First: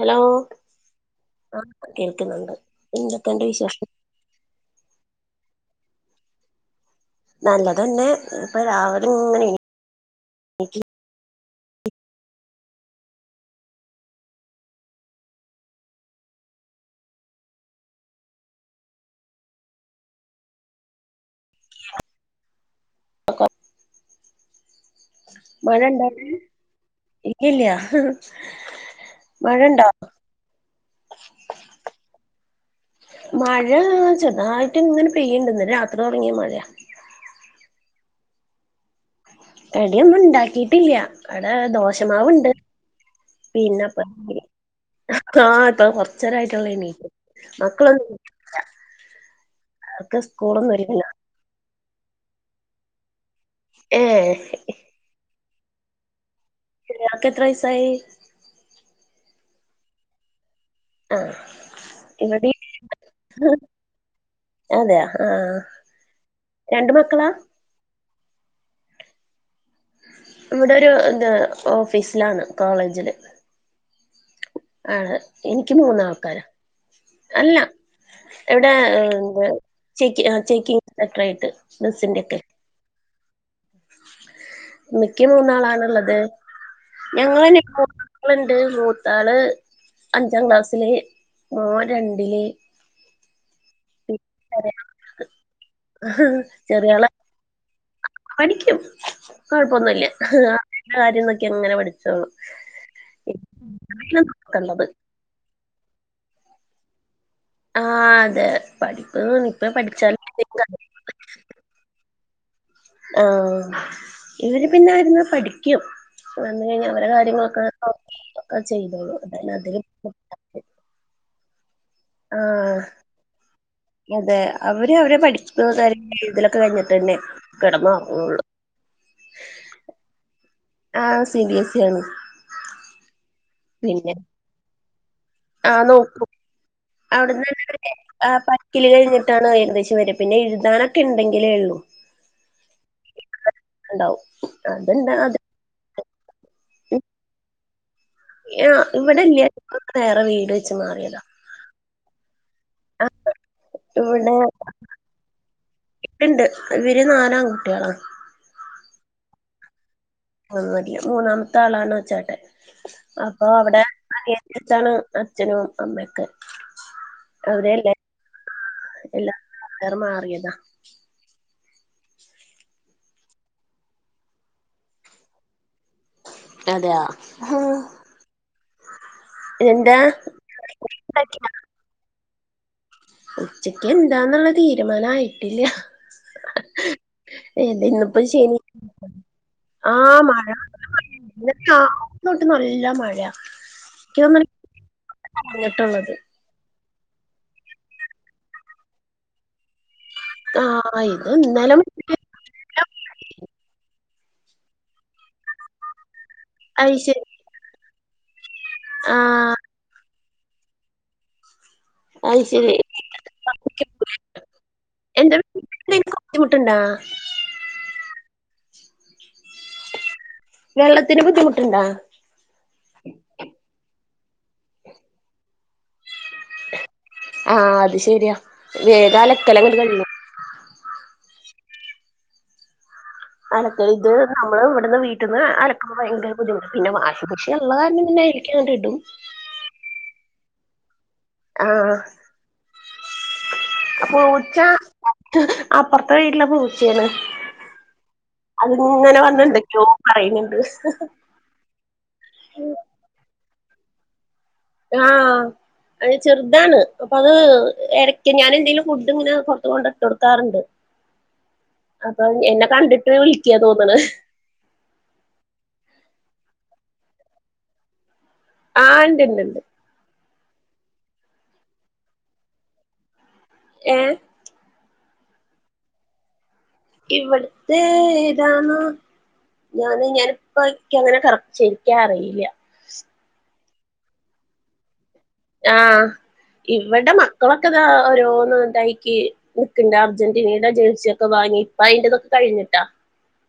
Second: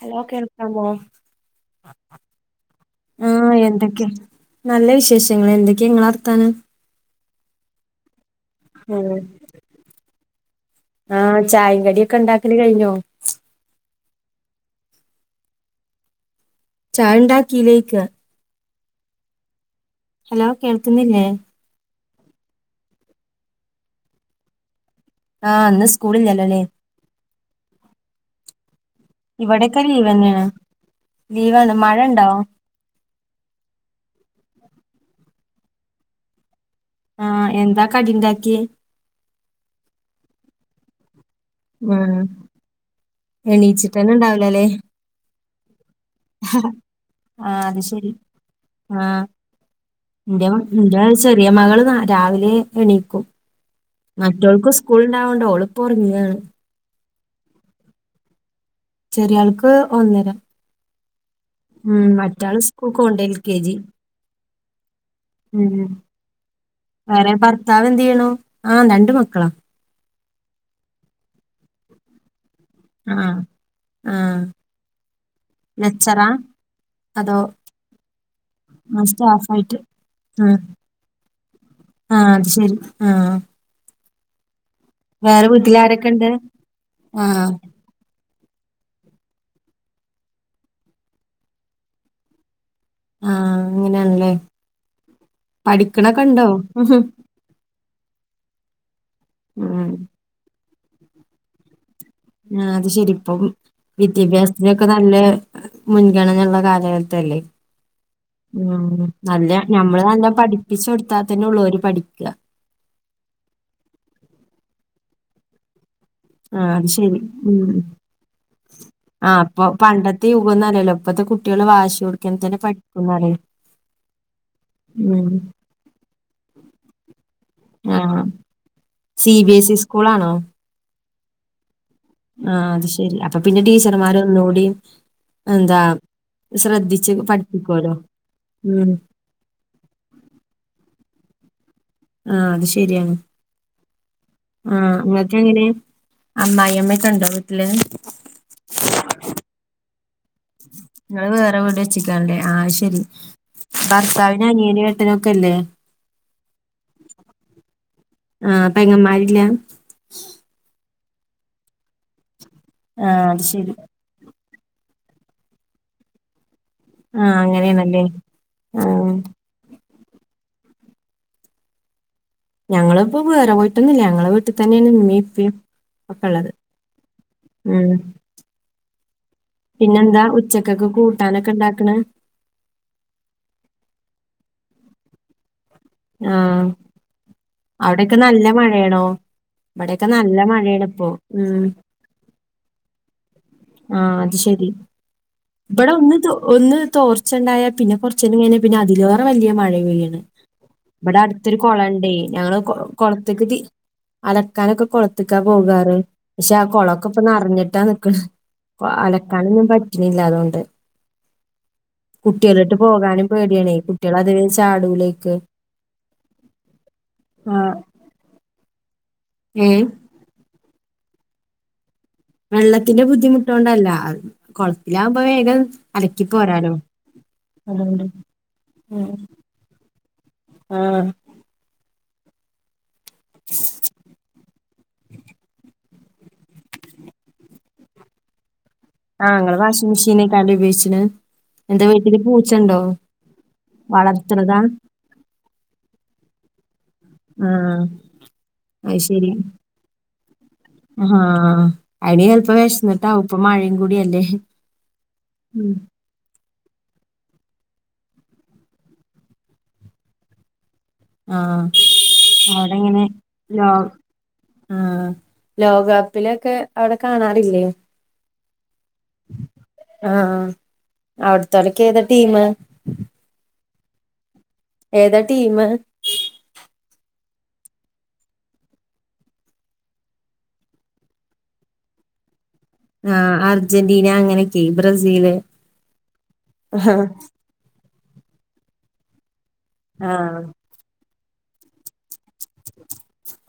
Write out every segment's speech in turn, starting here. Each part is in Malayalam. ഹലോ കേൾക്കാമോ. ആഹ, കേൾക്കുന്നുണ്ട് എന്തൊക്കെണ്ട് ആഹ് വിശേഷം. എന്തൊക്കെ നല്ല വിശേഷങ്ങൾ. എന്തൊക്കെ നിങ്ങളെ വർത്താനം. നല്ലതെന്നെ ഇപ്പൊ രാവിലെങ്ങനെ. ആഹ, ചായിം കടിയൊക്കെ ഉണ്ടാക്കല് കഴിഞ്ഞോ? ചായണ്ടാക്കിയിലേയ്ക്ക? ഹലോ കേൾക്കുന്നില്ലേ? [inaudible] ആഹ് ഇന്ന് മഴണ്ടാവടേ? സ്കൂളില്ലല്ലോല്ലേ ഇല്ലല്ല. ഇവിടൊക്കെ ലീവെന്നെയാണ്. ലീവാണ് മഴ ഉണ്ടോ? മഴ ചെർതായിട്ടിങ്ങനെ പെയ്യീണ്ട്. ഇന്നലെ രാത്രി തൊടങ്ങിയ മഴ ആഹ എ, ന്താ കടി ഇണ്ടാക്യെ. അടിയൊന്നും ഉണ്ടാക്കീട്ടില്ല. അവടെ ഉം ദോഷമാവുണ്ട്. പിന്നെപ്പ എണീച്ചിട്ടെന്നെ ഇണ്ടാവൂലല്ലേ ആ ഇപ്പൊ. ച്ചരായിട്ടുല്ലേണീ ആഹ് അത് മക്കളൊന്ന ശരി ആഹ് അവർക്ക് ഇന്റെ സ്കൂളൊന്നും ഇന്റെ ചെറിയ മകൾ രാവിലെ എണീക്കും. ഏഹ് മറ്റൊൾക്ക്. സ്കൂളുണ്ടാവുണ്ട് ഓളിപ്പം ഒറങ്ങാ. ആക്കെ എത്ര വയസായി? ചെറിയ ആൾക്ക് ഒന്നിനും. ആഹ, ഉം. മറ്റാള് സ്കൂൾക്ക്ക്കോണ്ട് എൽ. കെ. ജി. അതെയ ആഹ, രണ്ട് മക്കളാ? താവ് എന്ത് ചെയ്യുണു. ആഹ, രണ്ട് മക്കളാ. ഇവിടെ ഒരു ഇന്ത ഓഫീസിലാണ്. കോളേജില് ആഹ് ആഹ് ആണ് എനിക്ക് ലെക്ചറാ മൂന്നാൾക്കാര. അതോ? സ്റ്റാഫായിട്ട് ആഹ് ഇവിട ആഹ, നിക്ക് വീട്ടിൽ ആരൊക്കെ മൂന്നാളാണുള്ളത്. ഉണ്ട്? ആഹ് ഞങ്ങെലെന്നെ ളുണ്ട് മൂത്താള് അഞ്ചാം ക്ലാസ്സില് മോൻ രണ്ടില്. ആഹ, അങ്ങനെയാണ്ല്ലേ പഠിക്കണൊക്കെ ഉണ്ടോ? ചെറിയാള് പഠിക്കും ഉം കുഴപ്പൊന്നുല്ല. അ കാര്യം നോക്കി അങ്ങന പഠിക്കും. ആ, അത് ശരിപ്പം ഇപ്പഴാ നോക്കണ്ടത് വിദ്യാഭ്യാസത്തിനൊക്കെ നല്ല. മുൻഗണനയുള്ള കാലഘട്ടല്ലേ? ആ, അതെ. ഉം. പഠിപ്പ് നല്ല ഇപ്പ ഞമ്മള് പഠിച്ചാല് നല്ല പഠിപ്പിചൊടുത്താൽ തന്നെ ഉള്ളൂ ഓല് പഠിക്ക. ആഹ, ഇവര് പിന്നൊയിരുന്നു പഠിക്കും. വന്ന് ആഹ് കഴിഞ് അത് അവരെ ശരി കാര്യങ്ങളൊക്കെ ഉം ഒക്കെ ചെയ്തുള്ളു. ആ അപ്പൊ പണ്ടത്തെ യുഗംന്നല്ലല്ലോ ഇപ്പഴത്തെ കുട്ട്യേള് വാശി കൊടുക്കണ ആഹ് അതെ അവര് അവരെ പഠിക്കുന്ന കാര്യ ഇതിലൊക്കെ കഴിഞ്ഞിട്ട് തന്നെ. ആ കെടന്നൊറങ്ങുണുള്ളൂ. സി. ബി. എസ്. സി സ്കൂളാണോ? ആ, സി. ബി. എസ്. സി ആണ്. ആ അത് ശെരി അപ്പ പിന്നെ ടീച്ചർമാർ ഒന്നുംകൂഡി ആഹ, നോക്കൂ അവിടുന്ന്ന്നെ പഠിപ്പിക്കുവല്ലോ പക്കിൽ ഉം കഴിഞ്ഞു ഇട്ട ഏകദേശം വരെ പിന്നെ എഴുതാനൊക്കെ ഉണ്ടങ്കിലേ ഉള്ളൂ. ആഹഅത് ശരിയാണ്ആഹ ഉണ്ടാവും അത്ണ്ട് അത് ഇങ്ങക്കെങ്ങനെ അമ്മായി അമ്മക്കെഉണ്ടാവീട്ട്ല് ആ ഇവിടെല്ല വേറെ വീട് വെച്ച് മാറിയതാ നിങ്ങള് ആഹ് [unintelligible] ഇവിടെ ഭർത്താവിന് അനിയനും ഏട്ടനൊക്കെ ഇല്ലേ ഇണ്ട് ഇണ്ട് ഇവര് നാലാംആൺ കുട്ടികളാ ആഹ പെങ്ങമ്മാരില്ല [unintelligible] മൂന്നാമത്തെ ആളാണ് ചേട്ടൻ. ആ അത് അപ്പൊ ശരി അവിടെ [unintelligible] അച്ഛനും അമ്മയൊക്ക ആഹ അങ്ങനെയണല്ലേ ആഹ [unintelligible] മാറിയതാ ഞങ്ങളിപ്പോ വേറെ പോയിട്ടൊന്നുമില്ല ഞങ്ങളെ വീട്ടിൽ തന്നെയാണ് ഇമ്മിഇപ്പയും ഒക്കെ ഉള്ളത് അതെയഉഹു ഉം പിന്നെന്താ ഉച്ചക്കൊക്കെ കൂട്ടാനൊക്കെ ഇണ്ടാക്കണ ഉച്ചക്ക് എന്താന്നുള്ള തീരുമാനം ആയിട്ടില്ല ആഹ് അവിടെ ക്കെ ഇന്നിപ്പോ നല്ല ശനി മഴയാണോ ഇവിടെക്കെ ആഹ് നല്ല മഴയാണ ഇപ്പോ ഉം ഇന്നോട്ട് നല്ല മഴയ ആഹ അത് ശരി ഇവിടെ പറഞ്ഞിട്ടുള്ളത് ഒന്ന്ത് ഒന്ന് തോർച്ച ഉണ്ടായാ പിന്നെ കൊറച്ചന്ന കഴിഞ്ഞാ പിന്നെ അതിലേറെ വലിയ മഴ പെയ്യാണ് ആഹ് ഇവിടെ ഇത് അടുത്തൊരു ഇന്നലെ കൊള ഉണ്ടേ ഞങ്ങള് കൊളത്തക്ക് തി അലക്കാനൊക്കെ കൊളത്തക്കാ പോകാറ് പക്ഷെ ആ കുളക്കെപ്പൊ അയ്ശരി നിറിഞ്ഞിട്ടാ നിക്കണ് ആഹ് അലക്കനെന്നു പറ്റണില്ല അതുകൊണ്ട് അയ്ശരി കുട്ടികളിട്ട് പോകാനും പേടിയണേ കുട്ടികൾ അതിലു ചാടൂലേക്ക് എന്റെ ബുദ്ധിമുട്ടുണ്ടാ ആഹ് ഏ വെള്ളത്തിന് ബുദ്ധിമുട്ട് ഉണ്ടാ വെള്ളത്തിന്റെ ബുദ്ധിമുട്ടുകണ്ടല്ല കുളത്തിലകുമ്പോ വേഗം അലക്കി പോരാലോ ആഹ് അത് ശരിയാ വേഗം അലക്കലങ്ങട് കഴിയണം ആഹ് അലക്കൾ ഇത് നമ്മള് ഇവിടുന്ന് വീട്ടിൽ നിന്ന് അലക്കുമ്പോ ഭയങ്കര ബുദ്ധിമുട്ട് പിന്നെ വാഷിംഗിമെഷീൻ ഉള്ള കാരണം തന്നെയായിരിക്കും ആഹ് നിങ്ങൾ വാഷിംഗ് മെഷീനെ ഉപയോഗിച്ചന്ന് എന്റെ ആഹ് വീട്ടില് പൂച്ചുണ്ടോ ആ പൂച്ച വളർത്തണതാ [unintelligible] അപ്പുറത്തെ വീട്ടില പൂച്ചാണ് ആ അത് അതിങ്ങനെ ശരി വന്നണ്ടൊക്കെയോ പറയുന്നുണ്ട് ആ അയിന് ചിലപ്പോ വിശന്നിട്ടാവും ഇപ്പ മഴയും കൂടിയല്ലേ ആഹ് ഉം. അത് ചെറുതാണ് അപ്പ അത് ഇടക്ക് ഞാൻ എന്തെങ്കിലും ഫുഡ് ഇങ്ങനെ പുറത്ത് കൊണ്ട് ഇട്ട് കൊടുക്കാറുണ്ട് ആഹ അപ്പൊ എന്നെ അവിടെങ്ങനെ കണ്ടിട്ട് വിളിക്കാ ലോ തോന്നണ് ആഹ ലോകകപ്പിലൊക്കെ അവിടെ കാണാറില്ലേ ആഹ് ഉണ്ട്ണ്ട് ഉണ്ട് ആഹ് അവിടുത്തോലൊക്കെ ഏതാ ടീം ഏ ഏതാ ടീം ഇവിടത്തെ ഏതാണ് ഞാന് ഞാനിപ്പ ക്കങ്ങനെ കറക്റ്റ് ശെരിക്കറില്ല ആ അർജന്റീന അങ്ങനെക്കെ ബ്രസീല് ആ ആ ഇവടെ മക്കളൊക്കെ താ ഓരോന്ന്തായിക്ക് ക്ക്ണ്ട് ആഹ് അർജന്റീനയുടെ ജേഴ്സിയൊക്കെ വാങ്ങി പ്പയ്ന്റതൊക്കെ കഴിഞ് ട്ടോ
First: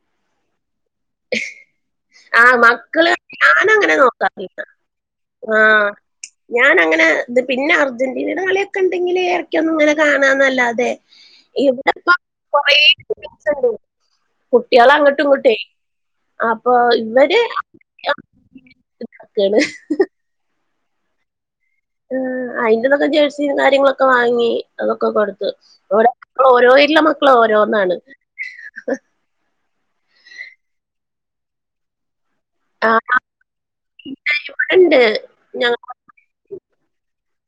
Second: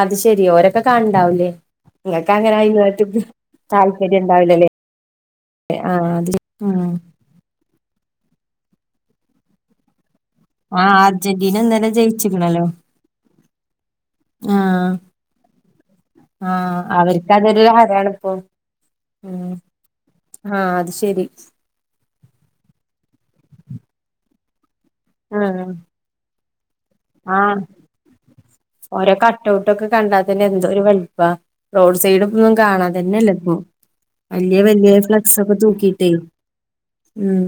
അത് ശെരി ഓരെ ക്ക കാൺണ്ടാവൂലേ നിങ്ങക്കങ്ങനെ ആഹ് ഒട്ടും മക്കള് ഞാനങ്ങനെ നോക്കാറില്ല താല്പര്യണ്ടാവൂലല്ലേ ആ അത് ഉം ത് പിന്നെ അർജന്റീനേടെ കളിയൊക്കെണ്ടെങ്കില് ന്നങ്ങനെ കാണാന്നല്ലാതെ ആഹ് അർജന്റീന ഇന്നലെ ജയിച്ചിക്കണല്ലോ ഇവിടെകുറെ കുട്ട്യാള് അങ്ങോട്ടും ഇങ്ങോട്ടേ ആ അവർക്കതൊരു ഹരാണ്പ്പൊ ഉം ക്കാണ് ആ അത് ശെരി ആ അയിന്റെതൊക്കെ ജേഴ്സിയും കാര്യങ്ങളൊക്കെ വാങ്ങി അതൊക്കെ കൊടുത്തു ആഹ് ഇവിടെ ഓരോ ഇല്ല ആഹ് മക്കളോരോന്നാണ് ഓരോ കട്ട് ഔട്ടൊക്കെ കണ്ടാത്തെന്നെ എന്തോര് വെൽപ്പ റോഡ് സൈഡും ഒന്നും കാണാ ആഹ് തന്നെല്ല പ്പൊ വല്യ വല്യ ഇവടെണ്ട് ഫ്ലക്സൊക്കെ ഞങ്ങ തൂക്കിട്ടേ ഉം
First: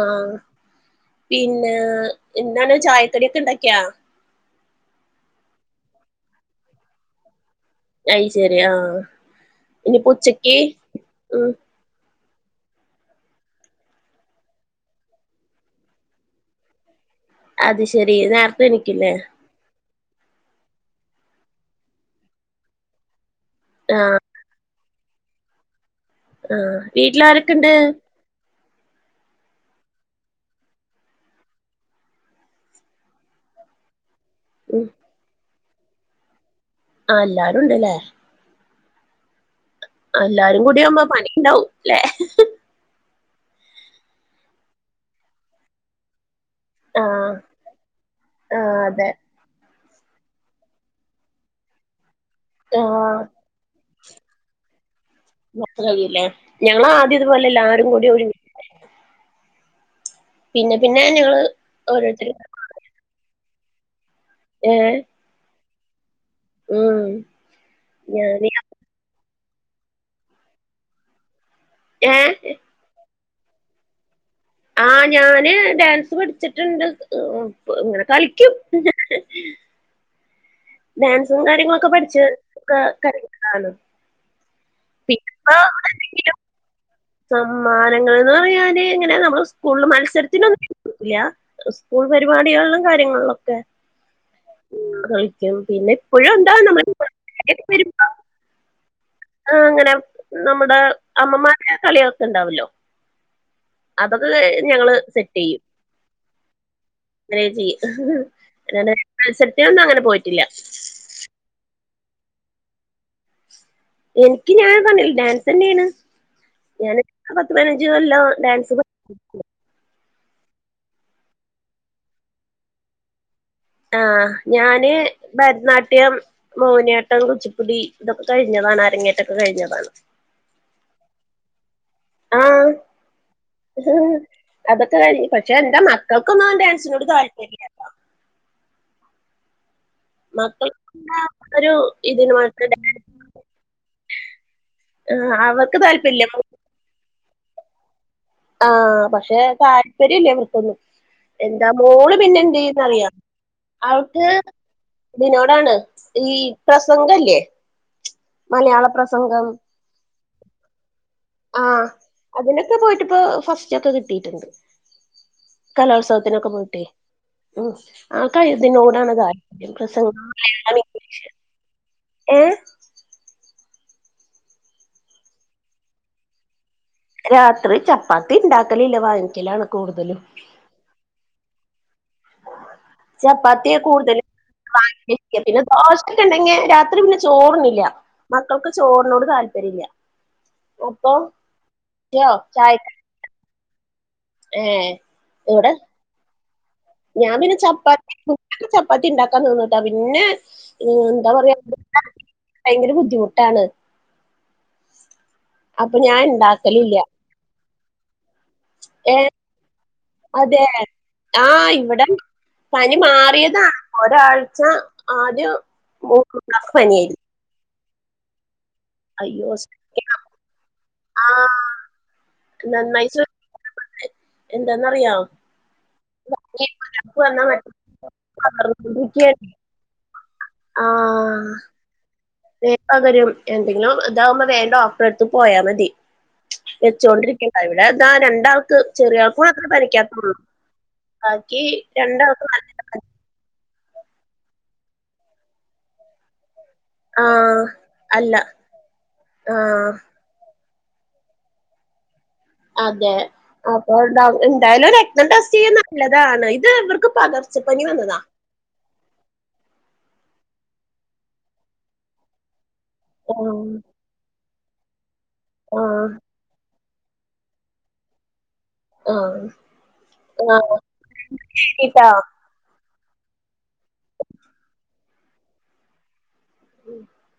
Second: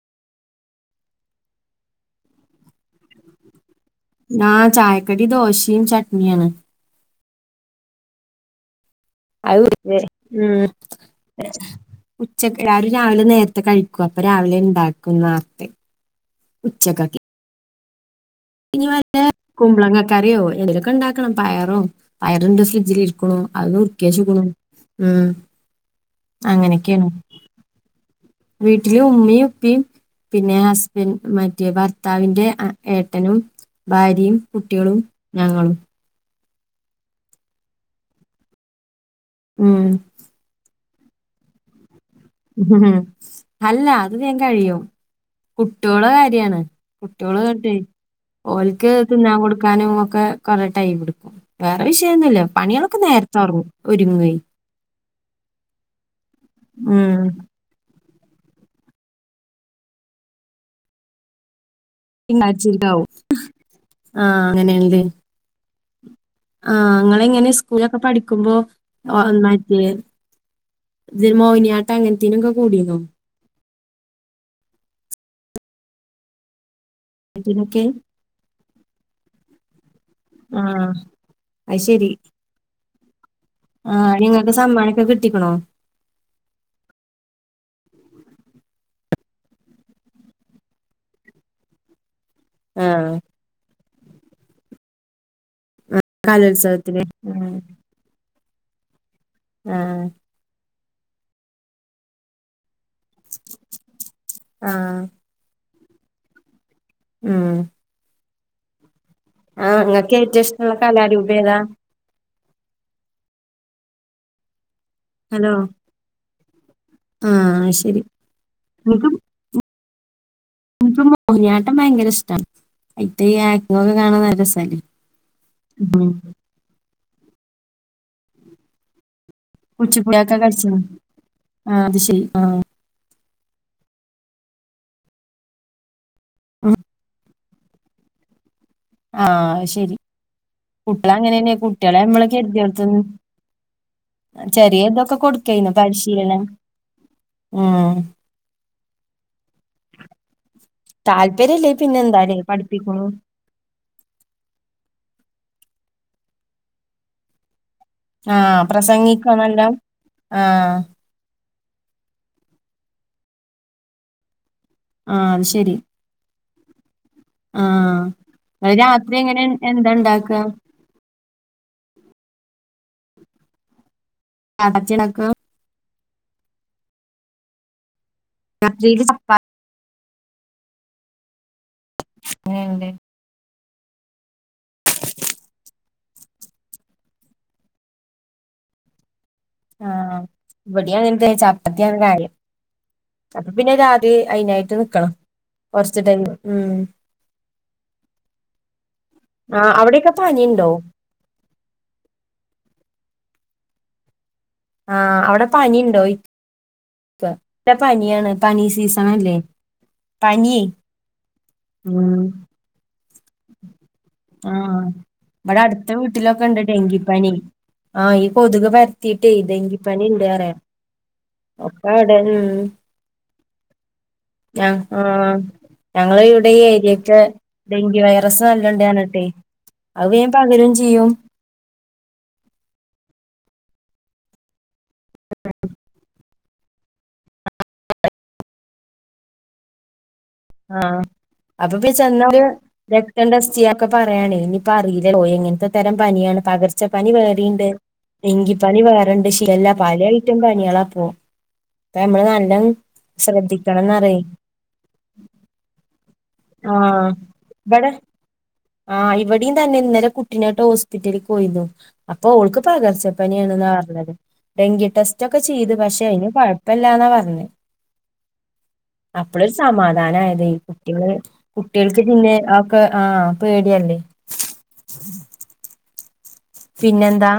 ആ പിന്നെ എന്താണ് ചായക്കടി ഒക്കെ ണ്ടാക്ക്യോ ആ ചായക്കടി ദോശേം ചട്നിയാണ് അത് ശെരി ആ ഉം [unintelligible] ഉച്ചക്ക് അവര് രാവിലെ നേരത്തെ കഴിക്കും അപ്പൊ രാവിലെ ണ്ടാക്കും നാർത്തെ ഉച്ചകക്കി അത് ശെരി നേർ ഇനി വല്ലെ കുമ്പള ക്കറിയോ എന്തൊക്കെ ണ്ടാക്കണം പയറോ പയറ്ണ്ട് ഫ്രിഡ്ജിലിരി ക്കുണു അത് ആഹ് നുർക്കിവെച്ച്ക്കുണു ആ വീട്ടിലാരൊക്കെണ്ട് വീട്ടില് ഉമ്മേം ഉപ്പി പിന്നെ ഹസ്ബൻഡ് മറ്റേ ഭർത്താവിന്റെ ഏട്ടനും ഭാര്യയും ഉം കുട്ട്യാളും ഞങ്ങളും ആ എല്ലാരുണ്ട്ല്ലേ ഉം അ എല്ലാരും കൂടി ആവുമ്പോ പണിണ്ടാവുംല്ലെ അല്ല അത് വേം കഴിയും കുട്ട്യോളെ കാര്യാണ് ആഹ് കുട്ട്യോളെ [unintelligible] ഓൽ ആഹ് ക്ക് അതെ തിന്നാൻ കൊടുക്കാനും ഒക്കെ കൊറെ ടൈമ്ട്ക്കും വേറെ വിഷയൊന്നുല്ല പണിയാളൊക്കെ ആഹ് നേരത്തെറങ്ങു ഒരുങ്ങേ [unintelligible] ഉം ഞങ്ങളാദ്യം ഇത് പോലെ എല്ലാരും കൂടി ഒ പിന്നെ പിന്നെ ഞങ്ങള് ഓരോരുത്തര് [unintelligible] ആ ഏഹ് അങ്ങനെണ്ല്ലേ ആ ഉം നിങ്ങളെങ്ങനെ സ്കൂളൊക്കെ ഞാന് പഠിക്കുമ്പോ [unintelligible] മോഹിനിയാട്ടം ഏഹ് അങ്ങൻത്തേനൊക്കെ കൂടിന്നോ ആ ഞാന് ഡാൻസ് പഠിച്ചിട്ട്ണ്ട് ഇതിനൊക്കെ ഇങ്ങനെ കളിക്കും ആഹ് ഡാൻസും അത് കാര്യങ്ങളൊക്കെ പഠിച്ചക്ക [unintelligible] ആ അയ്ന് ഇങ്ങക്ക് സമ്മാനൊക്കെ കിട്ടിക്കണോ [unintelligible] [inaudible] മ്മാനങ്ങൾന്ന് പറയാന് ങ്ങനെ നമ്മള് സ്കൂള് മത്സരത്തിനൊന്നും കിട്ടിട്ടില്ല സ്കൂൾ പരിപാടികളിലും ആഹ് കാര്യങ്ങളിലൊക്കെ [unintelligible] പിന്നെ ഇപ്പഴുണ്ടാവും നമ്മക്ക് കലോത്സവത്തിന് ആഹ് [unintelligible] ആ അങ്ങനെ ആഹ് നമ്മുടെ അമ്മമാരുടെ കളിയൊക്കെണ്ടാവല്ലോ അതൊക്കെ ഞങ്ങള് ആഹ് സെറ്റെയ്യും അങ്ങനെയാ ഉം ചെയ്യ മത്സരത്തിനൊന്നും അങ്ങനെ പോയിട്ടില്ല അല്ലാടി ഉപേതാ എനിക്ക് ഞാൻ തന്നേ ഡാൻസ് ഹലോ തന്നെയാണ് ഞാൻ പത്ത് ആഹ് പതിനഞ്ച് ശരി കൊല്ലോ ഡാൻസ് നമുക്ക് മോഹിനിയാട്ടം ഭയങ്കര ഇഷ്ടമാണ് [unintelligible] ആഹ് ഞാന് ഭരതനാട്യം മോനിയാട്ടം കുച്ചിപ്പുടി ഇതൊക്കെ കഴിഞ്ഞതാണ് അരങ്ങേറ്റൊക്കെ കഴിഞ്ഞതാണ് കുച്ചിപ്പൂടിയൊക്കെ കഴിച്ച്ന് ആഹ് അത് ശെരി ആ ഉം അതൊക്കെ കഴിഞ്ഞു പക്ഷെ എന്റെ മക്കൾക്കൊന്നും ഡാൻസിനോട് താല്പര്യമില്ലാട്ടോ ആഹ് ശരി മക്കൾ കുട്ടികള് അങ്ങനെ തന്നെയാ കുട്ടികളെ നമ്മളൊക്ക ചെറിയ ഇതൊക്കെ കൊടുക്കേനു അവർക്ക് താല്പര്യ പരിശീലനം ഉം ആഹ് പക്ഷെ താല്പര്യം ഇല്ലേ ഇവർക്കൊന്നും എന്റെ താല്പര്യല്ലേ മോള് എന്താലേ പിന്നെ എന്ത് പഠിപ്പിക്കുണു ചെയ്യ്ന്നറിയാവോ അവ്ക്ക് ഇതിനോടാണ് ഈ പ്രസംഗല്ലേ ആഹ് മലയാള പ്രസംഗം പ്രസംഗിക്കുന്നുണ്ടോ ആഹ് ആഹ് അതിനൊക്കെ പോയിട്ട്പ്പോ ഫസ്റ്റൊക്ക കിട്ടീട്ടുണ്ട് ആഹ് അത് ശരി കലോത്സവത്തിനൊക്കെ പോയിട്ടേ ആ ഉം ഇങ്ങള് ആകഴ്തിനോടാണ് രാത്രി എങ്ങനെ താത്പര്യം എന്താ പ്രസംഗം ഇണ്ടാക്ക [unintelligible] മലയാള ഇംഗ്ലീഷ്.... ഏഹ് അടച്ചിടക്ക് രാത്രി ചപ്പാത്തി ഉണ്ടാക്കലില്ല രാത്രിയില് ചപ്പാത്തി വാങ്ങിക്കലാണ് കൂടുതലും അങ്ങനെ ഉണ്ടേ ചപ്പാത്തിയാ കൂടുതൽ വാങ്ങ പിന്നെ ദോശൊക്കെ ഉണ്ടെങ്കി രാത്രി പിന്നെ ചോറ്ന്നില്ല മക്കൾക്ക് ചോറിനോട് താൽപര്യം ആഹ് ഇവിടെയാണ് എന്ക് ചപ്പത്തിയാണ് കാര്യം ചായ അപ്പൊ പിന്നെ.... ഏ അയിനായിട്ട് നിക്കണം ഇവിടെ കൊറച്ച് ടൈം ഉം ഞാൻ പിന്നെ ചപ്പാത്തി കുക്കറിൽ ചപ്പാത്തി ഉണ്ടാക്കാൻ ആഹ് നിന്നൂട്ടാ അവിടെയൊക്കെ പിന്നെ പനിയുണ്ടോ എന്താ പറയാ. ഭയങ്കര ബുദ്ധിമുട്ടാണ്. ആഹ് അവിടെ പനി ഉണ്ടോ. ഉണ്ടാക്കല് ഇല്ല. ഇല്ല പനിയാണ് പനി സീസണ് അല്ലേ പനി. അതെ ആ ഇവിട. പനി മാറിയതാ ഒരാഴ്ച ആഹ് ആദ്യം ഇവിടെ അടുത്ത വീട്ടിലൊക്കെ മൂക്ക്ക് ഉണ്ട് പനിയായിരിക്കും. ഡെങ്കിപ്പനി ആഹ് ഈ കൊതുക് പരത്തിട്ടേ ഈ അയ്യോ ടെങ്കിപ്പനി ഇണ്ട്. ആ അപ്പ അവിടെ ഉം നന്നായി ശ്ര- ആഹ് എന്താന്നറിയാം ആഹ് ഞങ്ങള് ഇവിടെ ഈ ഏരിയക്ക പകർപ്പ് വന്നാൽ മറ്റേ ഡെങ്കി വൈറസ് നല്ലോണ്ടാ പകർന്നുകൊണ്ടിരിക്കുകയാണ് അത് വേം പകരേം ചെയ്യും. ആഹ്. പകരും എന്തെങ്കിലും ഇതാവുമ്പൊ വേം ഡോക്ടറടുത്ത് പോയാ മതി. വെച്ചൊണ്ടിരിക്കണ്ടാ ഇവിടെ ഈ രണ്ടാൾക്ക് ചെറിയ ആൾക്കൂടി അത്ര പനിക്കാത്ത. ആഹ് അപ്പൊ ഇപ്പ ചെന്നോര്. രണ്ടാൾക്ക് നല്ല- രക്തം ടെസ്റ്റ് ചെയ്യൊക്കെ പറയാണ് ഇനിപ്പ അറിയില്ല ഓ എങ്ങനത്തെ തരം പനിയാണ് പക പച്ച പനി ആ വേയറ്ണ്ട് അല്ല ഡെങ്കി പനി വേയറുണ്ട് ആ ഷിഗല്ലാ പല ഐറ്റം പനികളാ പോ..... അപ്പ നമ്മള നാടിന്റ നല്ല.... അതെ അപ്പൊ ശ്രദ്ധിക്കണംന്നറയ് എന്തായാലും. എസ് നല്ലതാണ് ഇത് ആഹ് ഇവർക്ക് പകർച്ചപ്പനി ഇബടെ പനിയാണ്. ആഹ് ഇവിടെയും തന്നെ ഇന്നലെ കുട്ടിനായിട്ട് ഹോസ്പിറ്റലിൽ പോയിരുന്നു അപ്പൊ അവൾക്ക് പകർച്ച. ആ പനിയാണ് ന്നാ അർഞ്ഞത് ഡെങ്കി ടെസ്റ്റ് ഒക്കെ ചെയ്ത് ആ പഷേ അയ്ന് കൊ യ്പ്പല്ലാന്നാ പർഞ്ഞേ ആഹ് അപ്പളരു സമാ പ്രനായതേ ഈ ആഹ് കുട്ടികൾ കുട്ട്യാൾക്ക് ട്ടോ പിന്നെ ആ ആഹ് പേടിയല്ലേ. പിന്നെന്താ